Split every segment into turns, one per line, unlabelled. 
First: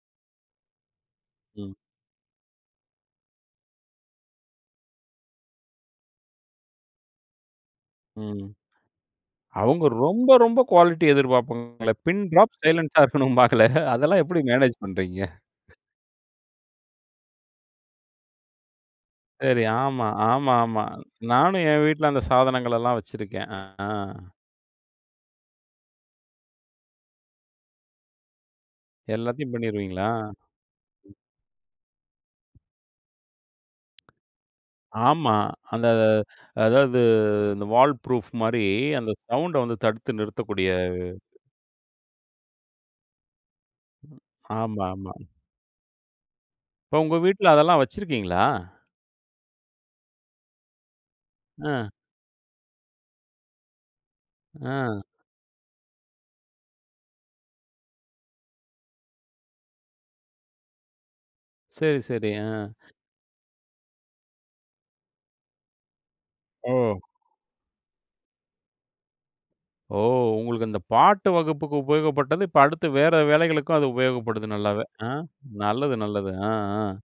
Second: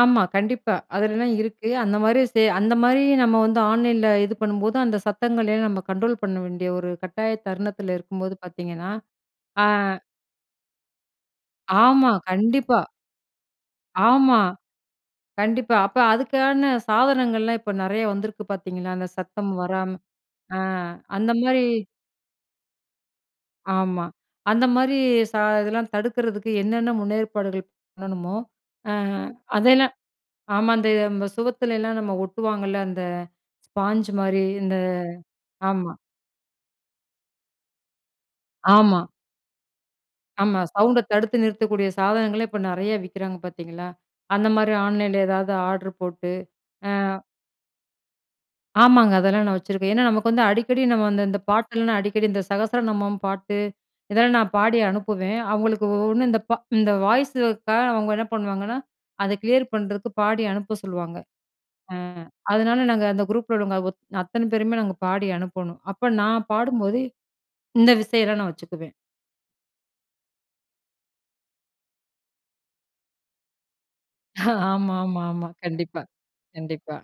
ஆமா, கண்டிப்பா. அதுலலாம் இருக்கு.
ம்.
அந்த மாரி செ அந்த மாரி நம்ம வந்து ஆன்லைன்ல இது பண்ணும்போது அந்த சத்தங்களையும் நம்ம கண்ட்ரோல் பண்ண வேண்டிய ஒரு கட்டாய தருணத்தில இருக்கும்போது
ம்.
பார்த்திங்கன்னா, அ.
அவங்க ரொம்ப ரொம்ப குவாலிட்டி எதிர்ப்பார்ப்பாங்களே.
ஆமா,
பின் டிராப்
கண்டிப்பா.
சைலன்ட்டா இருக்கணும்னுபாங்களே. அதெல்லாம்
ஆமா,
எப்படி மேனேஜ் பண்றீங்க?
கண்டிப்பா. அப்ப அதுக்கான சாதனங்கள்லாம் இப்ப நெறைய வந்திருக்கு பார்த்தீங்களா, அந்த சத்தம்
சரி.
வராம
ஆமா,
ஆ,
ஆமாமா.
அந்த மாரி
நானும் என் வீட்ல அந்த சாதனங்களெல்லாம் வச்சிருக்கேன். ஆ.
ஆமா, அந்த மாரி ச இதெல்லாம் தடுக்கிறதுக்கு என்னென்ன முன்னேற்பாடுகள் பண்ணணுமோ, ஆ
எல்லாத்தையும்
அதெல்லாம்
பண்ணிருவீங்களா?
ஆமா,
ம்.
அந்த சுவத்துலலா நம்ம ஒட்டுவாங்கல்ல அந்த ஸ்பான்ஜ் மாரி இந்த
ஆமா, அந்த
ஆமா.
அதாவது அந்த வால் ப்ரூஃப் மாரி
ஆமா.
அந்த சவுண்ட வந்து தடுத்து
ஆமா
நிறுத்தக்கூடிய.
சவுண்ட தடுத்து நிறுத்தக்கூடிய சாதனங்களே இப்ப நெறையா விக்கிறாங்க பார்த்தீங்களா, அந்த மாரி
ஆமாமா.
ஆன்லைன்ல ஏதாவது ஆர்ட்ர் போட்டு. ஆ
இப்போ உங்க வீட்ல அதெல்லாம் வச்சிருக்கீங்களா?
ஆமாங்க. அதெல்லாம் நான் வச்சுருக்கேன். ஏனா, நமக்கு வந்து அடிக்கடி நம்ம வந்து, இந்த
ஆ.
பாட்டெல்லாம் அடிக்கடி இந்த சகஸ்ர நமம் பாட்டு, இதெல்லாம் நான் பாடி
ஆ.
அனுப்புவேன். அவங்களுக்கு ஒவ்ஒண்ணு இந்த, இந்த வாய்ஸுக்காக அவங்க என்ன பண்ணுவாங்கன்னா, அத கிளியர் பண்றதுக்கு பாடி அனுப்ப சொல்லுவாங்க. ஆ,
சரி, சரி. ஆ.
அதனால நாங்க அந்த குரூப்பில உள்ளவங்க ஒ அத்தன பேருமே நாங்க பாடி அனுப்பனும். அப்ப நான் பாடும்போது
ஓ!
இந்த விஷயம்லாம் நான் வச்சுக்குவேன்.
ஓ! உங்களுக்கு இந்த பாட்டு வகுப்புக்கு உபயோகப்பட்டது. இப்ப அடுத்து வேற வேலைகளுக்கும் அது உபயோகப்படுது நல்லாவே. ஆ,
ஆமாமாமா,
நல்லது,
கண்டிப்பா,
நல்லது. ஆ ஆ,
கண்டிப்பா.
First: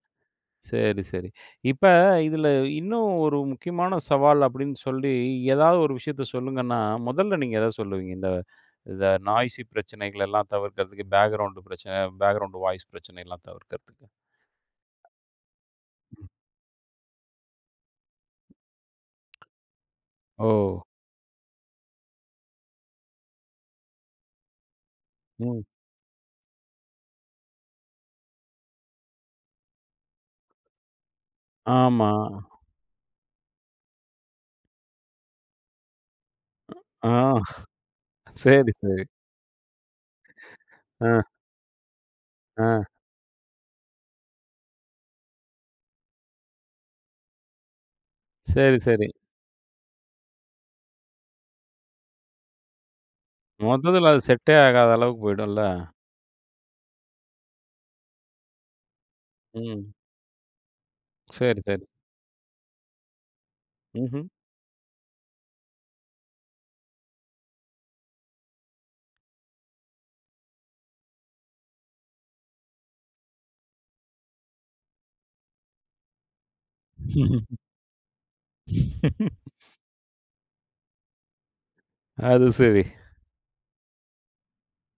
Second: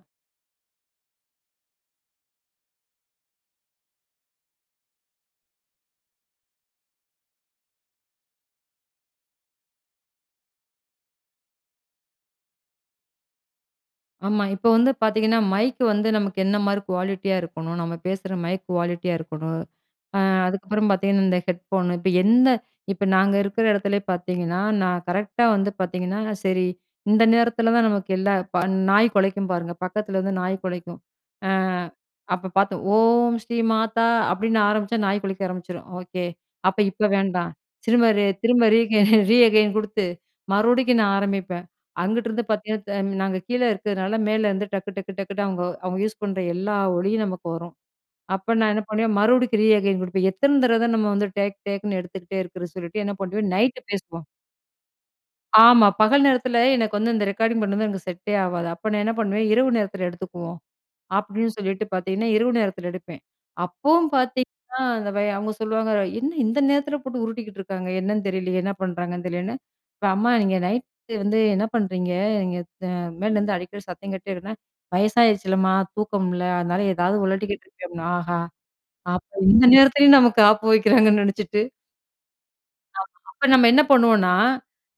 சரி, சரி. இப்ப இதில இன்னும் ஒரு முக்கியமான சவால் அப்படின்னு சொல்லி ஏதாவது ஒரு விஷயத்த சொல்லுங்கன்னா, முதல்ல நீங்க எத சொல்லுவீங்க? இந்த, இந்த நாய்சி பிரச்சனைகளெல்லாம் தவிர்க்கிறதுக்கு. பேக்கிரவுண்ட் பிரச்சன, பேக்கிரவுண்ட் வாய்ஸ் பிரச்சனையெல்லாம் தவிர்க்கிறதுக்கு.
ஆமா, இப்ப வந்து பார்த்திங்கன்னா, மைக் வந்து
ம்.
நமக்கு என்ன மாரி குவாலிட்டியா இருக்கணும். நம்ம பேசுற மைக் குவாலிட்டியா இருக்கணும். ஆ,
ஓ!
அதுக்கப்புறம் பார்த்திங்கன்னா, இந்த ஹெட்ஃபோனு இப்ப என்ன இப்ப நாங்க இருக்கிற இடத்துலயே பார்த்திங்கன்னா, நான் கரெக்ட்டா
ம்.
வந்து பார்த்திங்கன்னா, சரி இந்த நேரத்தில தான் நமக்கு எல்லா நாய் கொலைக்கும் பாருங்க பக்கத்தில வந்து நாய் கொலைக்கும். ஆ,
ஆமா.
அப்ப பார்த்தோம் "ஓம் ஸ்ரீ மாதா" அப்படின்னு ஆரம்பிச்சா நாய் கொலைக்க ஆரம்பிச்சுரும். "ஓகே அப்ப இப்ப
ஆ.
வேண்டா" திரும்ப, திரும்ப
சரி,
ரீக
சரி.
ரீகெயின் குடுத்து மறுபடிக்கும்
ஆ.
நான் ஆரம்பிப்பேன். அங்கிட்டுதுருந்து
ஆ.
பார்த்தீங்கன்னா, நாங்க கீழ இருக்கிறதுனால மேலருந்து டக்கு, டக்கு, டக்குன்னு அவங்க, அவங்க யூஸ் பண்ற எல்லா ஒலியும் நமக்கு வரும். அப்ப நான்
சரி,
என்ன
சரி.
பண்ணுவேன் மறுபடிக்கும் ரீஅகெயின் குடுப்பேன். எத்தன தடவ தான் நம்ம வந்து, டேக் டேக்ன்னு எடுத்துகிட்டே இருக்கிறதுனு சொல்லிட்டு என்ன பண்ணுவேன். நைட்
மொத்தத்தில அது
பேசுவோம்.
செட்டே ஆகாத அளவுக்கு போயிடும்ல.
ஆமா, பகல் நேரத்தில எனக்கு வந்து இந்த ரெக்கார்டிங் பண்றது எனக்கு செட்டே ஆகாது. அப்ப நான் என்ன பண்ணுவேன். "இரவு
ம்.
நேரத்தில எடுத்துக்குவோம்." அப்படின்னு
சரி,
சொல்லிட்டு
சரி.
பார்த்தீங்கன்னா, இரவு நேரத்தில எடுப்பேன். அப்போவும்
ம்ஹும்.
பார்த்தீங்கன்னா, அந்த அவங்க சொல்லுவாங்க "என்ன இந்த நேரத்தில போட்டு உருட்டிக்கிட்டுருக்காங்க? என்னன்னு தெரியலையே, என்ன பண்ணுறாங்கன்னு தெரியலேன்னு" இப்ப "அம்மா நீங்க நைட் வந்து என்ன பண்றீங்க? நீங்க மேலேருந்து அடிக்கடி சத்தம் கேட்டுடேஇருக்குனா." "வயசாயிடுச்சுல்லம்மா தூக்கம் இல்ல. அதனால ஏதாவது உழட்டிக்கிட்டு இருக்கேன்." அப்படினா ஆஹா! அப்ப இந்த நேரத்திலேயும் நமக்கு ஆப்பு வெக்கிறாங்கன்னு நெனச்சிட்டு
அது சரி.
ஆமா. அப்ப நம்ம என்ன பண்ணுவோம்னா,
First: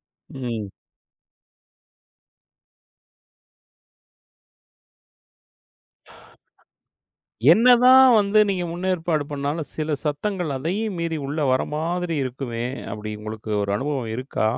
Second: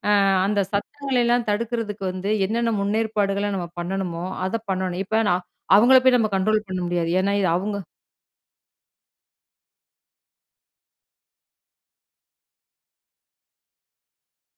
ஆ, அந்த
ம்.
சத்தங்களையெல்லாம் தடுக்கிறதுக்கு வந்து என்னென்ன முன்னேற்பாடுகள நம்ம பண்ணணுமோ அத பண்ணணும். இப்ப நான் அவங்கள போய் நம்ம கண்ட்ரோல் பண்ண முடியாது. ஏனா இது
என்ன
அவுங்க
தான் வந்து, நீங்க முன்னேற்பாடு பண்ணாலும் சில சத்தங்கள் அதையும் மீறி உள்ள வர மாதிரி இருக்குமே, அப்படி உங்களுக்கு ஒரு அனுபவம் இருக்கா?